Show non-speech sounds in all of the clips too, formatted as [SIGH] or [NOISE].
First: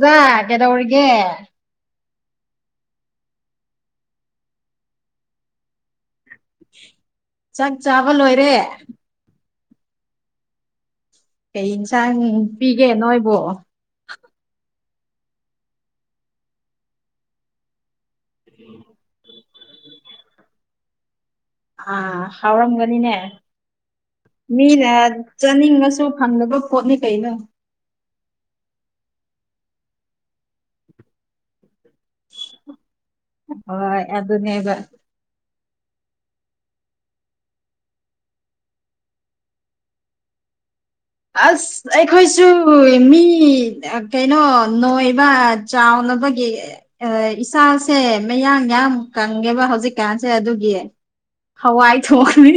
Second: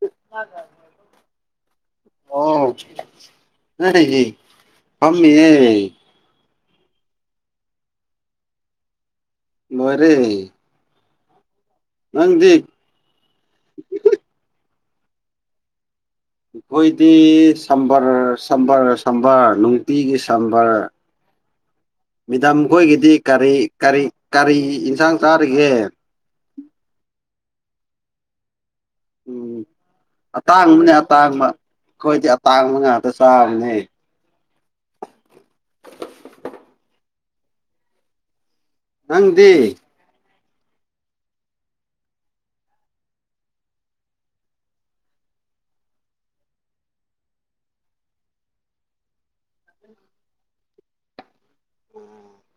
ꯔꯖꯥ ꯀꯦꯗꯧꯔꯤꯒ ꯑꯣ ꯑꯃ ꯌꯦ ꯆꯥꯛ ꯆꯥꯕ ꯂꯣꯏꯔꯦ ꯃꯔꯤꯦ ꯀꯩ ꯏꯟꯁꯥꯡ ꯄꯤꯒꯦ ꯅꯣꯏꯕꯨ ꯑꯩꯈꯣꯏꯗꯤ ꯁꯝꯕꯔ ꯁꯝꯕꯔ ꯁꯝꯕꯔ ꯅꯨꯡꯇꯤꯒꯤ ꯁꯝꯕꯔ ꯑꯥ ꯃꯤꯗꯝ ꯍꯥꯎꯔꯝꯒꯅꯤꯅꯦ ꯈꯣꯏꯒꯤꯗꯤ ꯀꯔꯤ ꯀꯔꯤ ꯀꯔꯤ ꯃꯤꯅ ꯏꯟꯁꯥꯡ ꯆꯥꯔꯤꯒꯦ ꯆꯥꯅꯤꯡꯉꯁꯨ ꯐꯪꯗꯕ ꯍꯣꯠꯅꯤ ꯀꯩꯩꯅ ꯎꯝ ꯑꯇꯥꯡꯕꯅꯦ ꯑꯇꯥꯡꯕ ꯑꯩꯈꯣꯏꯗꯤ ꯑꯇꯥꯡꯕ ꯉꯥꯛꯇ ꯆꯕꯅꯦ ꯍꯣꯏ ꯑꯗꯨꯅꯦꯕ ꯅꯪꯗꯤ ꯑꯁ ꯑꯩꯈꯣꯏꯁꯨ ꯃꯤ ꯀꯩꯅꯣ ꯅꯣꯏꯕ ꯆꯥꯎꯅ ꯅꯕꯒꯤ ꯏꯁꯥꯁꯦ ꯃꯌꯥꯡ ꯌꯥꯝ ꯀꯪꯉꯦꯕ ꯍꯧꯖꯤꯛꯀꯥꯟꯁꯦ ꯑꯗꯨꯒꯤ ꯍꯋꯥꯏ ꯊꯅꯤ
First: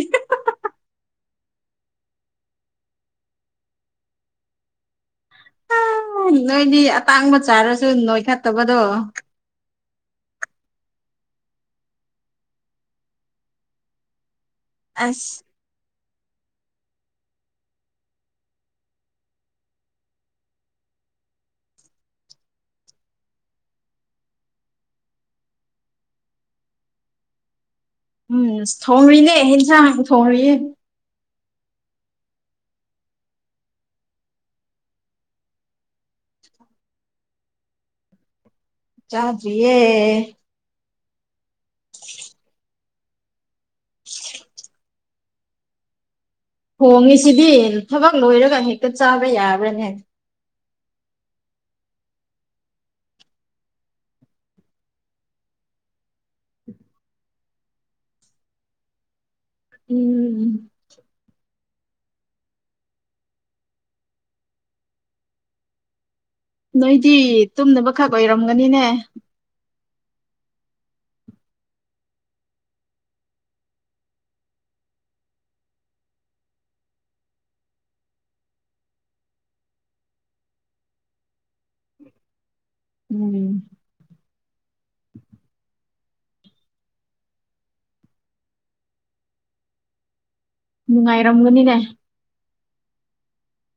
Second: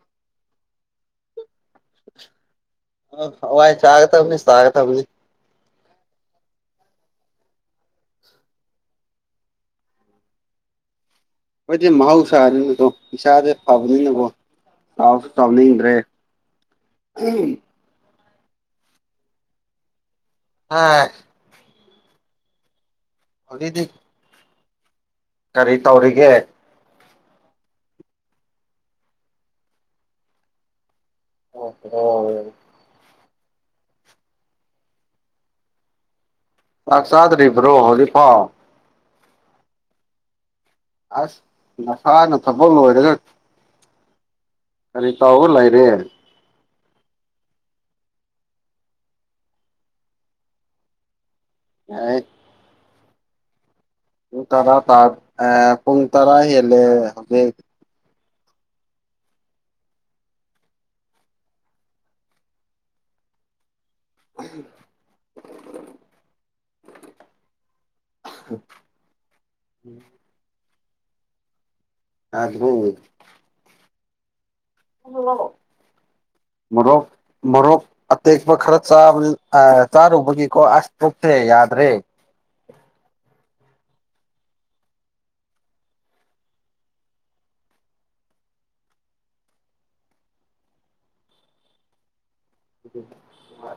ꯑꯋꯥ ꯆꯥꯒꯅꯤ ꯆꯥꯒ ꯊꯕꯨꯅꯤ ꯎ ꯅꯣꯏꯗꯤ ꯑꯇꯥꯡꯕ ꯆꯥꯔꯁꯨ ꯅꯣꯏꯈꯠꯇꯕꯗꯣ ꯑꯩꯣꯏꯗꯤ ꯃꯍꯧꯁꯥꯔꯤꯅꯗꯣ ꯏꯁꯥꯗꯦ ꯐꯕꯅꯤꯅꯕꯨꯣꯁꯨ ꯑꯁ ꯇꯥꯎꯅꯤꯡꯗ꯭ꯔꯦ ꯎ ꯑ ꯍꯕꯤꯗꯤꯞ ꯀꯔꯤ ꯇꯧꯔꯤꯒꯦ ꯎꯝ ꯊꯣꯡꯔꯤꯅꯦ ꯏꯟꯁꯥꯡ ꯊꯣꯡꯌꯦ ꯑꯣ ꯂꯥꯛꯁꯥꯗꯔꯤ꯭ꯔꯣꯔꯤꯐꯥꯎ ꯆꯥꯖꯌꯦ ꯑꯁ ꯉꯁꯥ ꯅ ꯊꯕꯣ ꯑꯣꯏꯔꯦ [UNINTELLIGIBLE] ꯀꯔꯤ ꯇꯥꯎꯕ ꯂꯩꯔꯦ ꯍꯣꯡꯉꯤꯁꯤꯗꯤ ꯊꯕꯛ ꯂꯣꯏꯔꯒ ꯍꯦꯛꯇ ꯆꯥꯕ ꯌꯥꯕ꯭ꯔꯅꯦ ꯍ ꯄꯨꯡ ꯇꯔꯥ ꯇꯥ ꯑ ꯄꯨꯡ ꯇꯔꯥꯏ ꯍꯦ ꯍꯧꯖꯤꯛ ꯎꯝ [UNINTELLIGIBLE] ꯅꯣꯏꯗꯤ ꯇꯨꯝꯅꯕꯈꯛ ꯑꯣꯏꯔꯝꯒꯅꯤꯅꯦ ꯎꯝ ꯑꯗꯕꯣ ꯑꯣ [UNINTELLIGIBLE] ꯃꯣꯔꯣꯛ ꯃꯣꯔꯣꯛ ꯑꯇꯦꯛꯄ ꯈꯔ ꯆꯥꯔꯨꯕꯒꯤꯀꯣ ꯑꯁ ꯇꯣꯛꯇꯦ ꯌꯥꯔꯦ ꯭ ꯔꯦ ꯎꯝ ꯅꯨꯡꯉꯥꯏꯔꯝꯒꯅꯤꯅꯦ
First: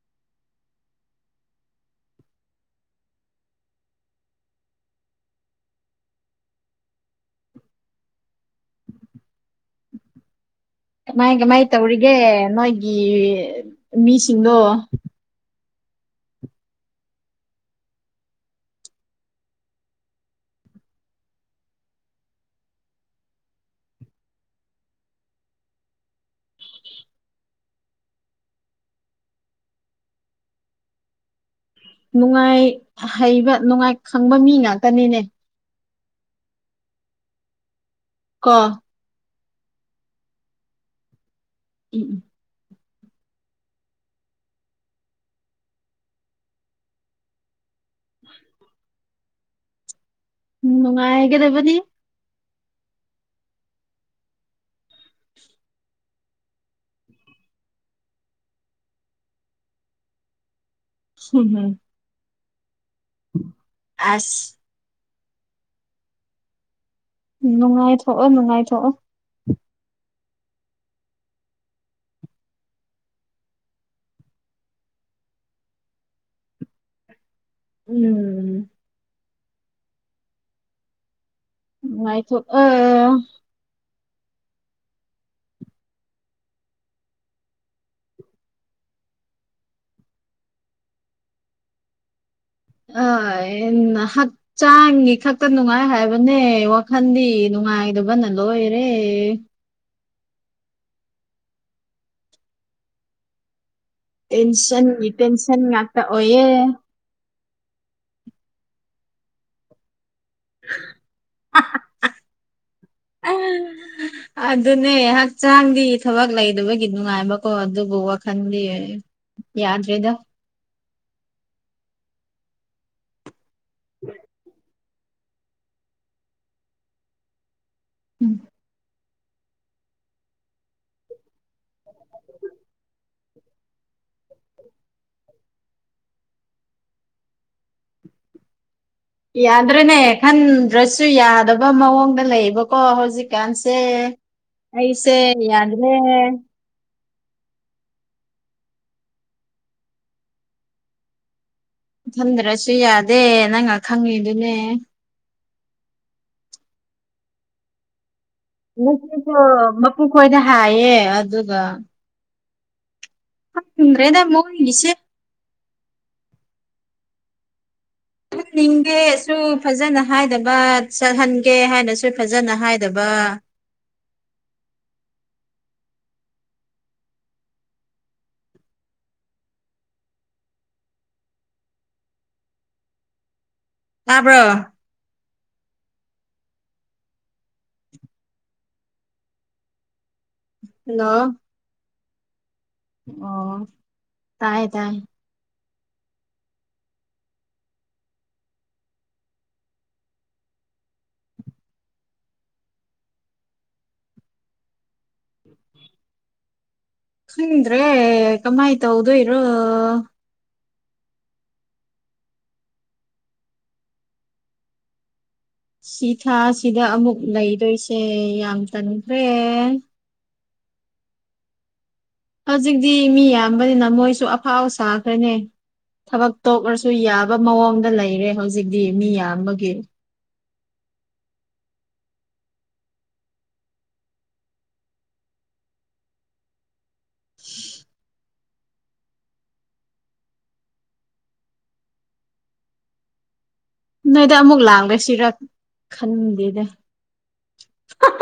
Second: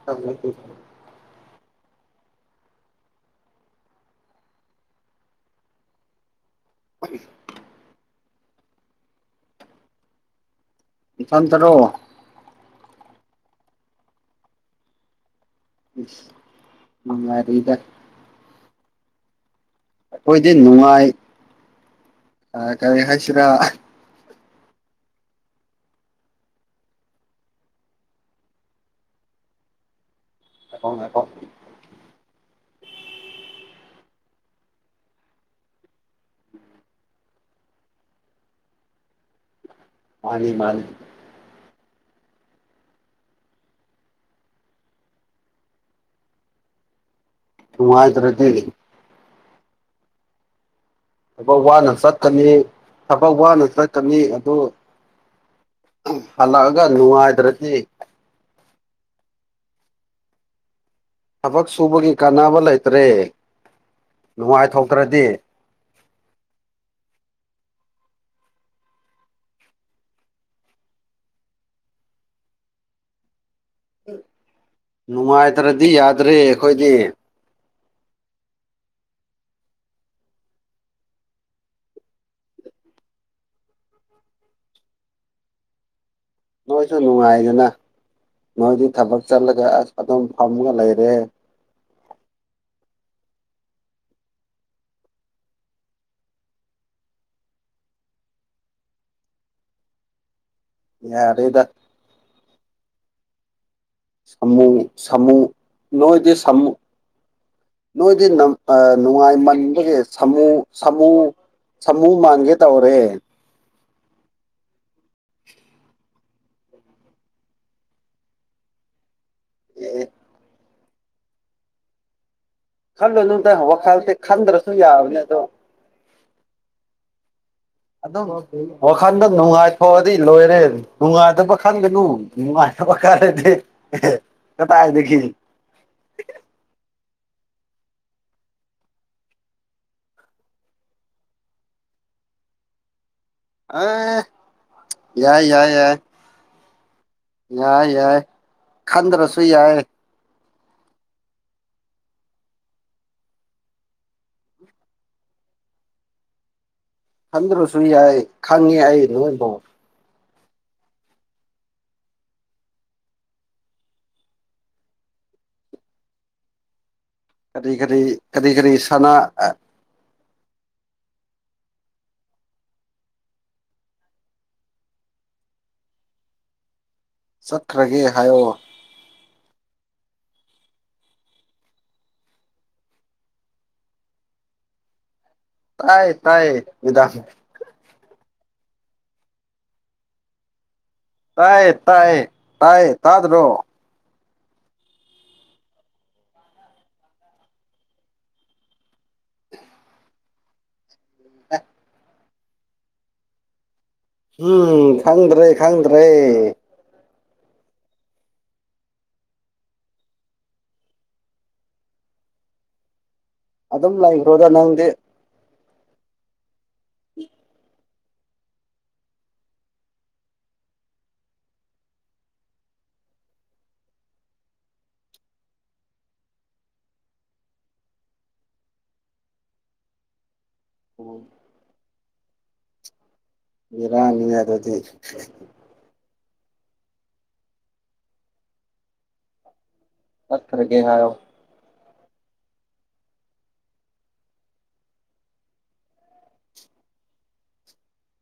ꯇ ꯂꯩ [INAUDIBLE] ꯀꯃꯥꯏ ꯀꯃꯥꯏ ꯅꯊꯟꯇꯔꯣ ꯇꯧꯔꯤꯒꯦ ꯅꯣꯏꯒꯤ ꯃꯤꯁꯤꯡꯗꯣ ꯉꯔ ꯏꯗ ꯑꯩꯈꯣꯏꯗꯤ ꯅꯨꯡꯉꯥꯏ ꯀꯔꯤ ꯍꯥꯏꯁꯤꯔꯥ ꯑꯣꯀꯣ ꯅꯨꯡꯉꯥꯏ ꯍꯩꯕ ꯅꯨꯡꯉꯥꯏ ꯈꯪꯕ ꯃꯤ ꯉꯥꯛꯇꯅꯤꯅꯦ ꯀ ꯃꯥꯅꯤ ꯃꯥꯅꯤ ꯎꯝ ꯎꯝ ꯇꯔꯇ ꯂꯩ ꯎꯝ ꯊꯕꯛ ꯅꯨꯡꯉꯥꯏꯒꯗꯕꯅꯤ ꯋꯥꯅ ꯆꯠꯀꯅꯤ ꯊꯕꯛ ꯋꯥꯅ ꯆꯠꯀꯅꯤ ꯑꯗꯨ ꯍꯜꯂꯛꯑꯒ ꯅꯨꯡꯉꯥꯏꯗ꯭ꯔꯗꯤ ꯊꯕꯛ ꯁꯨꯕꯒꯤ ꯀꯥꯟꯅꯕ ꯂꯩꯇ꯭ꯔꯦ ꯑꯁ ꯅꯨꯡꯉꯥꯏꯊꯣꯛꯇ꯭ꯔꯗꯤ ꯅꯨꯡꯉꯥꯏꯊꯣꯛꯑꯣ ꯅꯨꯡꯉꯥꯏꯊꯣꯛꯑꯣ ꯅꯨꯡꯉꯥꯏꯇ꯭ꯔꯗꯤ ꯌꯥꯗ꯭ꯔꯦ ꯑꯩꯈꯣꯏꯗꯤ ꯎꯝ ꯅꯨꯉꯥꯢ ꯊꯣꯛ ꯑ ꯅꯣꯏꯁꯨ ꯅꯨꯡꯉꯥꯏꯗꯅ ꯅꯣꯏꯗꯤ ꯊꯕꯛ ꯆꯠꯂꯒ ꯑꯁ ꯑꯗꯨꯝ ꯐꯝꯒ ꯂꯩꯔꯦ [INAUDIBLE] ꯑ ꯍꯛꯆꯥꯡꯒꯤ ꯈꯛꯇ ꯅꯨꯡꯉꯥꯏ ꯍꯥꯏꯕꯅꯦ ꯋꯥꯈꯜꯗꯤ ꯅꯨꯡꯉꯥꯏ ꯏ ꯟ ꯂꯣꯔꯦ ꯌꯥꯔꯩꯗ ꯁꯃꯨ ꯇꯦꯟꯁꯟꯒꯤ ꯁꯃꯨ ꯇꯦꯟꯁꯟ ꯉꯥꯛꯇ ꯅꯣꯏꯗꯤ ꯑꯣꯏꯌꯦ ꯁꯃꯨ ꯅꯣꯏꯗꯤ ꯅꯨꯡꯉꯥꯏꯃꯟꯕꯒꯤ ꯃꯨ ꯁꯥꯃꯨ ꯁꯥꯃꯨ ꯃꯥꯟꯒꯦ ꯇꯧꯔꯦ ꯑꯗꯨꯅꯦ ꯍꯛꯆꯥꯡꯗꯤ ꯊꯕꯛ ꯂꯩꯗꯕꯒꯤ ꯅꯨꯡꯉꯥꯏꯕꯀꯣ ꯑꯗꯨꯕꯨ ꯋꯥꯈꯜꯗꯤ ꯌꯥꯗ ꯑꯣꯏꯦꯗ ꯑꯦ ꯈꯜꯂꯨ ꯇꯪ ꯋꯥꯈꯜꯁꯦ ꯈꯟꯗ꯭ꯔꯁꯨ ꯌꯥꯕꯅꯦ ꯑꯗꯣ ꯝ ꯎꯝ ꯋꯥꯈꯟꯗ ꯅꯨꯡꯉꯥꯏꯊꯣꯛꯑꯗꯤ ꯂꯣꯏꯔꯦ ꯅꯨꯡꯉꯥꯏꯇꯕ ꯈꯟ ꯄ ꯀꯥ ꯀ ꯇꯥꯏꯗꯤ ꯌꯥꯗ꯭ꯔꯦꯅꯦ ꯈꯟꯗ꯭ꯔꯁꯨ ꯌꯥꯗꯕ ꯃꯑꯣꯡꯗ ꯂꯩꯌꯦꯕꯀꯣ ꯍꯧꯖꯤꯛ ꯀꯥꯟꯁꯦ ꯑꯦ ꯑꯩꯁꯦ ꯌꯥꯏ ꯌꯥꯏ ꯌꯥꯗ꯭ꯔꯦ ꯌꯥꯏ ꯌꯥꯏ ꯌꯥꯏ ꯈꯟꯗ꯭ꯔꯁꯨ ꯌꯥꯏ ꯊꯟꯗ꯭ꯔꯁꯨ ꯌꯥꯗꯦ ꯅꯪ ꯉ ꯈꯪꯉꯤꯗꯨꯅꯦ ꯊꯗ ꯔꯁꯨꯨꯏ ꯌꯥꯏ ꯈꯪꯉꯤ ꯑꯩ ꯉꯁꯤꯁꯨ ꯅꯣꯏꯕꯨ ꯃꯄꯨꯡ ꯈꯣꯏꯅ ꯍꯥꯏꯌꯦ ꯑꯗꯨꯒ ꯗ꯭ꯔꯦꯗ ꯃꯣꯅꯤꯁꯦ ꯀꯔꯤ ꯀꯔꯤ ꯀꯔꯤ ꯀꯔꯤ ꯁꯅꯥ ꯅꯤꯡꯗꯦꯁꯨ ꯐꯖꯅ ꯍꯥꯏꯗꯕ ꯆꯠꯍꯟꯒꯦ ꯍꯥꯏꯅꯁꯨ ꯐꯖꯅ ꯍꯥꯏꯗꯕ ꯆꯠꯈ꯭ꯔꯒꯦ ꯍꯥꯏꯌꯑꯣ ꯇꯥꯕ꯭ꯔꯣ ꯇꯥꯏ ꯇꯥꯏꯌꯦꯗꯥꯥꯁ ꯍꯜꯂꯣ ꯇꯌꯦ ꯇꯌꯦ ꯑꯣ ꯇꯥꯗꯅꯣ ꯇꯥꯏ ꯇꯥꯏ [UNINTELLIGIBLE] ꯎꯝ ꯈꯪꯗ꯭ꯔꯦ ꯈꯪꯗ꯭ꯔꯦ ꯍꯗ꯭ꯔꯦ ꯀꯃꯥꯏ ꯇ ꯍꯧꯗ ꯏꯔꯣ ꯑꯗꯨꯝ ꯂ꯭ꯔꯣꯗ ꯂꯉꯗꯤ ꯁꯤ ꯊꯥ ꯁꯤꯗ ꯑꯃꯨꯛ ꯂꯩꯗꯣꯏꯁꯦ ꯌꯥꯝ ꯇꯟꯈ꯭ꯔꯦ ꯍꯧꯖꯤꯛꯇꯤ ꯃꯤ ꯌꯥꯝꯕꯅꯤꯅ ꯃꯣꯏꯁꯨ ꯑꯐꯥꯎꯕ ꯁꯥꯈ꯭ꯔꯦꯅꯦ ꯊꯕꯛ ꯇꯣꯛꯂꯁꯨ ꯌꯥꯕ ꯃꯑꯣꯡꯗ ꯂꯩꯔꯦ ꯍꯧꯖꯤꯛꯇꯤ ꯃꯤ ꯌꯥꯝꯕꯒꯤ ꯏꯔꯥꯅꯤ ꯌꯥ ꯑꯗꯨꯗꯤ ꯄꯊꯔꯒꯦ ꯍꯥꯏꯑꯣ ꯅꯣꯏꯗ ꯑꯃꯨꯛ ꯂꯥꯡꯒ ꯁꯤꯔ ꯈꯟꯗꯦꯅꯦ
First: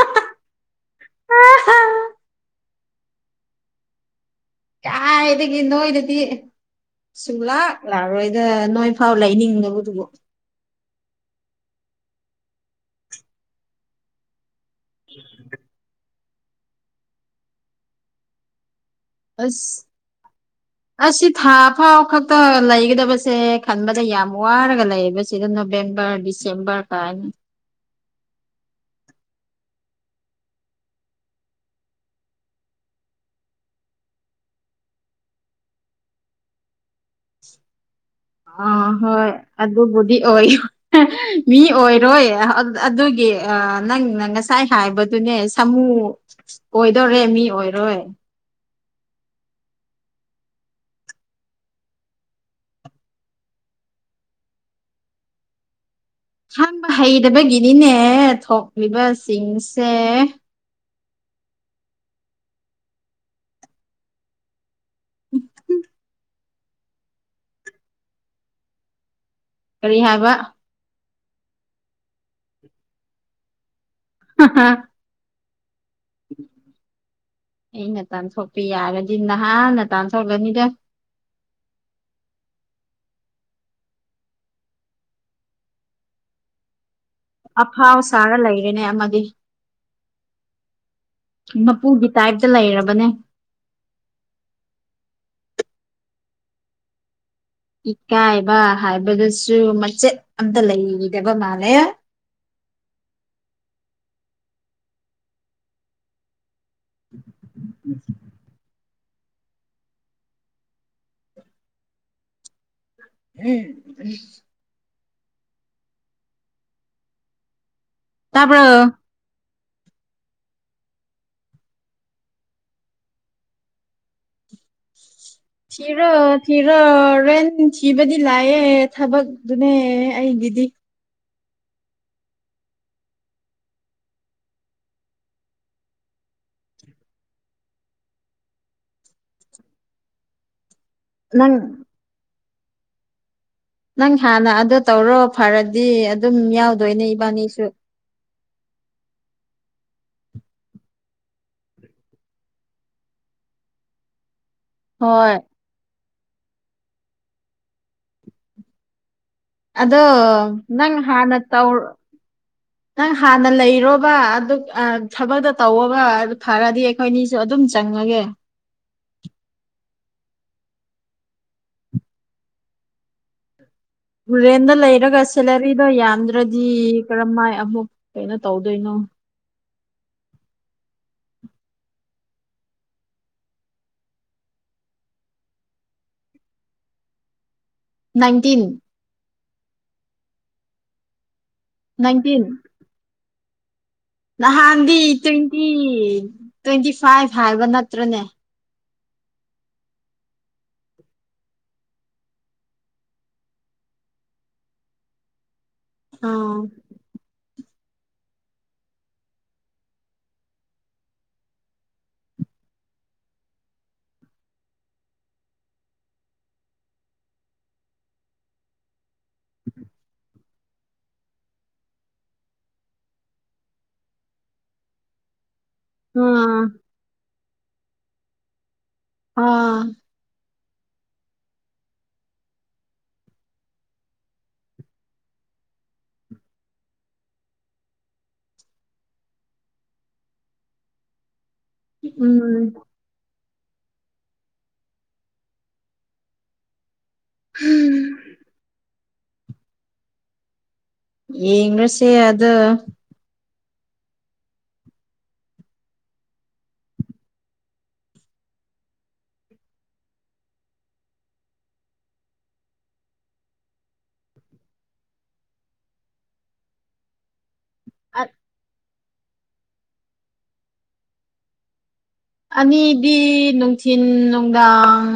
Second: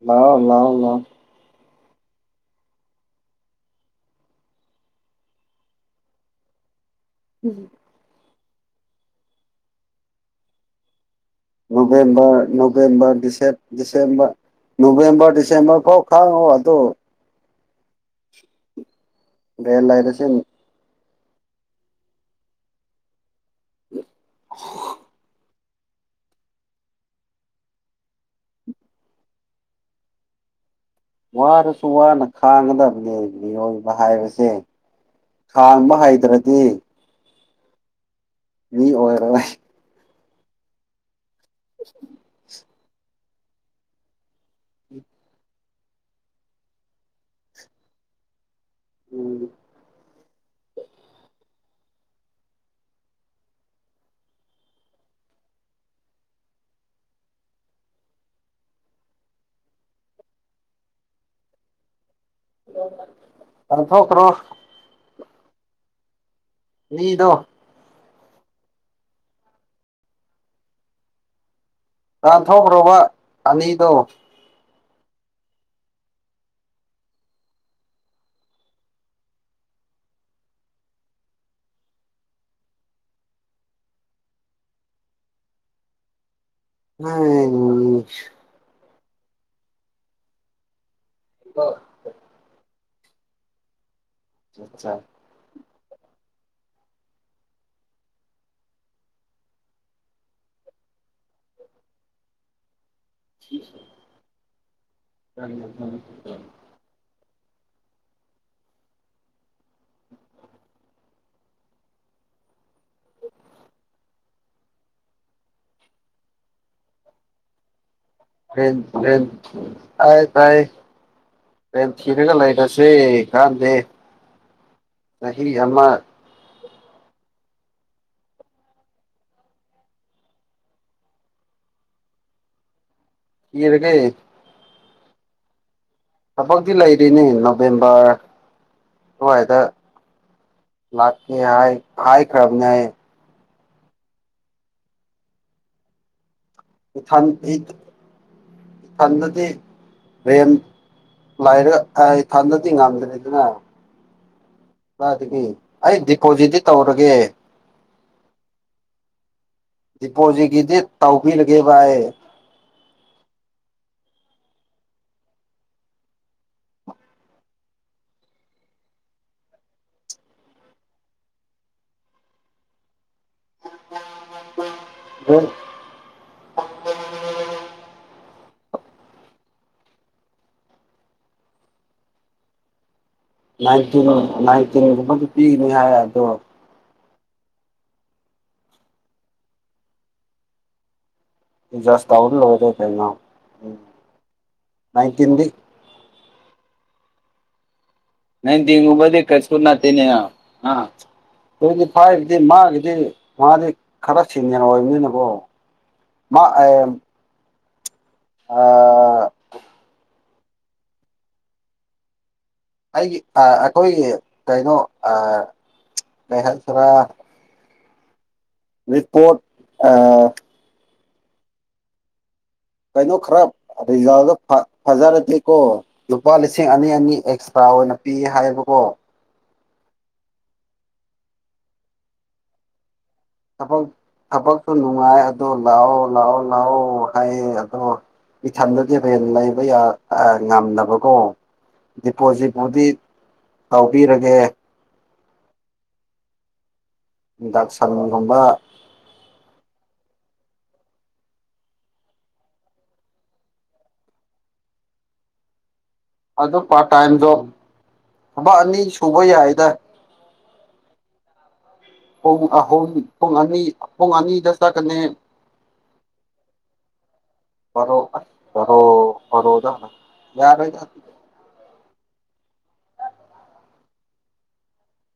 ꯂ ꯂꯥꯎ ꯂ ꯀꯥꯏꯗꯒꯤ ꯅꯣꯏꯗꯗꯤ ꯂꯥꯛꯑꯣ ꯁꯨꯡꯂꯥꯛ ꯂꯥꯛꯑꯔꯣꯏ ꯅꯣꯏ ꯐꯥꯎ ꯂꯩꯅꯤꯡꯅꯕꯗꯨꯕꯨ ꯅꯚꯦꯝꯔ ꯅꯚꯦꯝꯔ ꯗꯤꯁꯔ ꯅꯚꯦꯝꯕꯔ ꯗꯤꯁꯦꯝꯕꯔ ꯐꯥꯎ ꯈꯥꯡꯉꯑꯣ ꯑꯗꯣ ꯔ ꯑꯁ ꯂꯩꯥꯏꯗꯁꯦ ꯑꯁꯤ ꯊꯥ ꯐꯥꯎ ꯈꯛꯇ ꯂꯩꯒꯗꯕꯁꯦ ꯈꯟꯕꯗ ꯌꯥꯝ ꯋꯥꯔꯒ ꯂꯩꯌꯦꯕ ꯁꯤꯗꯅ ꯅꯕꯦꯝꯕꯔ ꯗꯤꯁꯦꯝꯕꯔ ꯇꯥꯏꯅ ꯋꯥꯗꯁꯨ ꯋꯥꯅ ꯈꯥꯡꯒꯗꯕꯅꯦ ꯃꯤꯑꯣꯏꯕ ꯍꯥꯏꯕꯁꯦ ꯊꯥꯡꯕ ꯍꯩꯗ꯭ꯔꯗꯤ ꯑꯥ ꯍꯣꯏ ꯑꯗꯨꯕꯨꯗꯤ ꯑꯣꯏ ꯃꯤ ꯑꯣꯏꯔꯣꯏ ꯑꯗꯨꯒꯤ ꯅꯪꯅ ꯉꯁꯥꯏ ꯍꯥꯏꯕꯗꯨꯅꯦ ꯁꯥꯃꯨ ꯑꯣꯏꯗꯧꯣꯔꯦ ꯃꯤ ꯑꯣꯏꯔ ꯍꯣꯏ ꯎꯝ ꯑꯍꯥꯟꯕ ꯍꯩꯗꯕꯒꯤꯅꯤꯅꯦ ꯊꯣꯛꯂꯤꯕꯁꯤꯡꯁꯦ ꯑꯊ ꯀ꯭ꯔꯣ ꯎ ꯃꯤꯗꯣ ꯀꯔꯤ ꯍꯥꯏꯕ ꯇꯥꯟꯊꯣꯛꯈ꯭ꯔꯣꯕ ꯑꯅꯤꯗꯣ [UNINTELLIGIBLE] ꯎꯝ ꯑꯩ ꯉꯇꯥꯟ ꯁꯣꯛꯄ ꯌꯥꯔꯗꯤ ꯅꯍꯥꯟ ꯉꯇꯥꯟ ꯁꯣꯛꯂꯅꯤꯗ [UNINTELLIGIBLE] ꯑꯐꯥꯎ ꯎꯝ ꯁꯥꯔ ꯂꯩꯔꯦꯅꯦ ꯃꯄꯨꯒꯤ ꯇꯥꯏꯞꯇ ꯂꯩꯔꯕ ꯃꯅꯦ ꯑꯆꯥ ꯏꯀꯥꯏꯕ ꯍꯥꯏꯕꯗꯨꯁꯨ ꯃꯆꯦꯠ ꯑꯝꯇ ꯂꯩꯗꯕ ꯃꯥꯜꯂꯦ [UNINTELLIGIBLE] ꯁꯤꯁ ꯆ ꯎ ꯍꯝ ꯇꯥꯕ꯭ꯔꯣ ꯍ ꯍ ꯇ ꯇꯥꯏ ꯔꯦꯝ ꯊꯤꯔꯒ ꯂꯩꯔꯁꯦ ꯀꯥꯟꯗꯦ ꯆꯍꯤ ꯍ ꯊꯤꯔꯣ ꯊꯤꯔꯣ ꯔꯦꯟ ꯊꯤꯕꯗꯤ ꯂꯥꯛꯑꯦ ꯊꯕꯛꯇꯨꯅꯦ ꯑꯩꯒꯤꯗꯤ ꯀꯤꯔꯀꯦ ꯊꯕꯛꯇꯤ ꯂꯩꯔꯤꯅꯤ ꯅꯣꯕꯦꯝꯕꯔ ꯑꯗꯨꯋꯥꯏꯗ ꯂꯥꯛꯀꯤ ꯅꯪ ꯍꯥꯏ ꯀ꯭ꯔꯕꯅꯦꯏ ꯅꯪ ꯍꯥꯟꯅ ꯑꯗꯨ ꯇꯧꯔꯣ ꯐꯔꯗꯤ ꯑꯗꯨꯝ ꯌꯥꯎꯗꯣꯏꯅꯦ ꯏꯕꯥꯅꯤꯁꯨ ꯁꯗꯗꯤ ꯝ ꯂꯥꯏꯔꯦ ꯑꯩ ꯊꯟꯗꯗꯤ ꯉꯝꯗ꯭ꯔꯦ ꯑꯗꯨꯅ ꯍꯣꯏ ꯃꯥꯗꯒꯤ ꯑꯩ ꯗꯤꯄꯣꯖꯤꯗꯤ ꯇꯧꯔꯒꯦ ꯑꯗꯣ ꯗꯤꯄꯣꯖꯤꯠꯀꯤꯗꯤ ꯅꯪ ꯍꯥꯟꯅ ꯇꯧ ꯇꯧꯕꯤꯔꯒꯦꯕ ꯑꯩ ꯅꯪ ꯍꯥꯟꯅ ꯂꯩ ꯍꯥꯏꯔꯣꯕ ꯑꯗꯨ ꯊꯕꯛꯇꯣ ꯇꯧꯕ ꯐꯔꯗꯤ ꯑꯩꯈꯣꯏꯅꯤꯁꯨ ꯑꯗꯨꯝ ꯆꯪꯉꯒꯦ [UNINTELLIGIBLE] ꯨꯔꯦꯟꯗ ꯂꯩꯔꯒ ꯗꯦꯠ ꯁꯦꯂꯔꯤꯗꯣ ꯌꯥꯝꯗ꯭ꯔꯗꯤ ꯀꯔꯝꯥꯏ ꯀꯌꯥꯃꯨꯛ ꯀꯩꯅꯣ ꯇꯧꯗꯣꯏꯅꯣ ꯅꯥꯏꯟꯇꯤꯟ ꯅꯥꯏꯟꯇꯤꯟꯒꯨꯝꯕꯗꯤ ꯄꯤꯒꯅꯤ ꯍꯥꯏ ꯑꯗꯣ ꯅꯥꯏꯟꯇꯤꯟ ꯖꯁꯥꯎ ꯅꯥꯏꯟꯇꯤꯟ ꯂꯧꯗ ꯀꯅ ꯎꯝ ꯅꯍꯥꯟꯗꯤ ꯅꯥꯏꯟꯇꯤꯟꯗꯤ ꯇ꯭ꯋꯦꯟꯇꯤ ꯇ꯭ꯋꯦꯟꯇꯤ ꯐꯥꯏꯚ ꯍꯥꯏꯕ ꯅꯠꯇ ꯅꯗꯤꯉꯕ ꯀꯆꯨꯔꯅꯥ ꯇꯅꯤ ꯑ ꯇ꯭ꯋꯦꯟꯇꯤ ꯐꯥꯏꯚꯗꯤ ꯃꯥꯒꯤꯗꯤ ꯃꯥꯗꯤ ꯈꯔ ꯁꯤꯟꯅ ꯑꯣꯏꯕꯅꯤꯅꯀꯣ ꯃ ꯑꯥ ꯑ ꯑꯩꯒꯤ ꯑꯩꯈꯣꯏꯒꯤ ꯀꯩꯅꯣ ꯃꯍꯜꯁꯔꯥ ꯔꯤꯄꯣꯔꯠ ꯑ ꯀꯩꯅꯣ ꯈꯔ ꯔꯤꯖꯥꯗꯣ ꯐꯖꯔꯗꯤꯦꯀꯣ ꯂꯨꯄꯥ ꯑꯥ ꯂꯤꯁꯤꯡ ꯑꯅꯤ ꯑꯅꯤ ꯑꯦ ꯆꯥ ꯑꯣꯏꯅ ꯄꯤ ꯍꯥꯏꯌꯦꯕꯀꯣ ꯎꯝ ꯊꯕꯛ ꯊꯕꯛꯁꯨ ꯅꯨꯡꯉꯥꯏ ꯑꯗꯣ ꯂꯥꯛꯑꯣ ꯂꯥꯛꯑꯣ ꯂꯥꯛꯑꯣ ꯍꯥꯏꯌꯦ ꯑꯗꯣ ꯏꯊꯟꯗꯗꯤ ꯍꯣꯔꯦꯟ ꯂꯩꯕ ꯌꯥ ꯉꯝꯗꯕꯀꯣ ꯎꯝ ꯗꯤꯄꯣꯖꯤꯠꯄꯨꯗꯤ ꯇꯧꯕꯤꯔꯒꯦ ꯗꯥꯛ ꯁꯔꯃ ꯊꯪꯕ ꯌꯦꯉꯁꯦ ꯑꯗ ꯑꯗꯨꯣ ꯄꯥꯔꯠ ꯇꯥꯏꯝꯗꯣ ꯊꯕꯛ ꯑꯅꯤ ꯁꯨꯕ ꯌꯥꯏꯗ [UNINTELLIGIBLE] ꯄꯨꯡ ꯑꯍꯨꯝ ꯄꯨꯡ ꯑꯅꯤ ꯄꯨꯡ ꯑꯅꯤꯗ ꯆꯀꯅꯦ [UNINTELLIGIBLE] ꯑ ꯣꯔꯣꯔꯣꯗ ꯌꯥꯔ ꯑꯅꯤꯗꯤ ꯅꯨꯡꯊꯤꯤꯟ ꯅꯨꯡꯗꯥꯡ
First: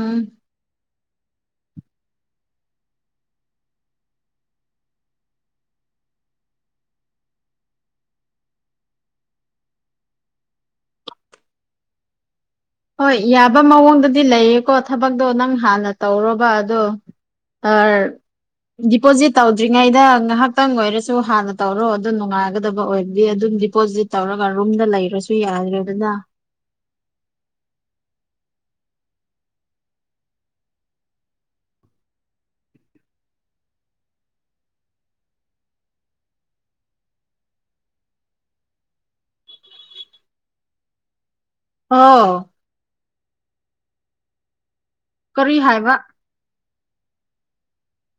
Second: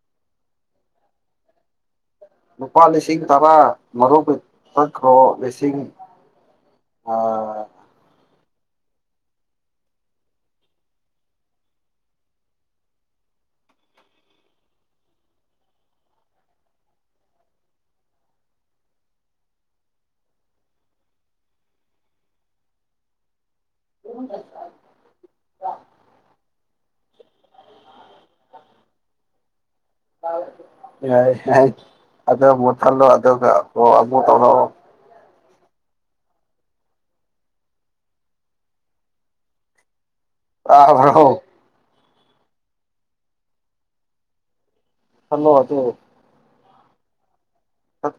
ꯂꯨꯄꯥ ꯂꯤꯁꯤꯡ ꯇꯔꯥ ꯃꯔꯨꯞ ꯆꯈ꯭ꯔꯣ ꯂꯤꯁꯤꯡ ꯑꯥ [UNINTELLIGIBLE] ꯍꯣꯏ ꯌꯥꯕ ꯃꯑꯣꯡꯗꯗꯤ ꯂꯩꯌꯦꯀꯣ ꯊꯕꯛꯇꯣ ꯅꯪ ꯍꯥꯟꯅ ꯇꯧꯔꯕ ꯑꯗꯣ ꯑ ꯗꯤꯄꯣꯖꯤꯠ ꯇꯧꯗ꯭ꯔꯤꯉꯩꯗ ꯉꯥꯏꯍꯥꯛꯇꯪ ꯑꯣꯏꯔꯁꯨ ꯍꯥꯟꯅ ꯇꯧꯔꯣ ꯑꯗꯨ ꯅꯨꯡꯉꯥꯏꯒꯗꯕ ꯑꯣꯏꯕꯗꯤ ꯑꯗꯨꯝ ꯗꯤꯄꯣꯖꯤꯠ ꯇꯧꯔꯒ ꯔꯨꯝꯗ ꯂꯩꯔꯁꯨ ꯌꯥꯗ꯭ꯔꯦꯗꯅ ꯍ ꯑꯗ ꯃ ꯊꯂꯣ ꯑꯗꯨꯗ ꯇ ꯑ꯭ꯔꯥꯎ ꯑꯣꯥꯎ ꯈꯜꯂꯣ ꯀꯔꯤ ꯑꯗꯨ ꯍꯥꯏꯕ ꯆ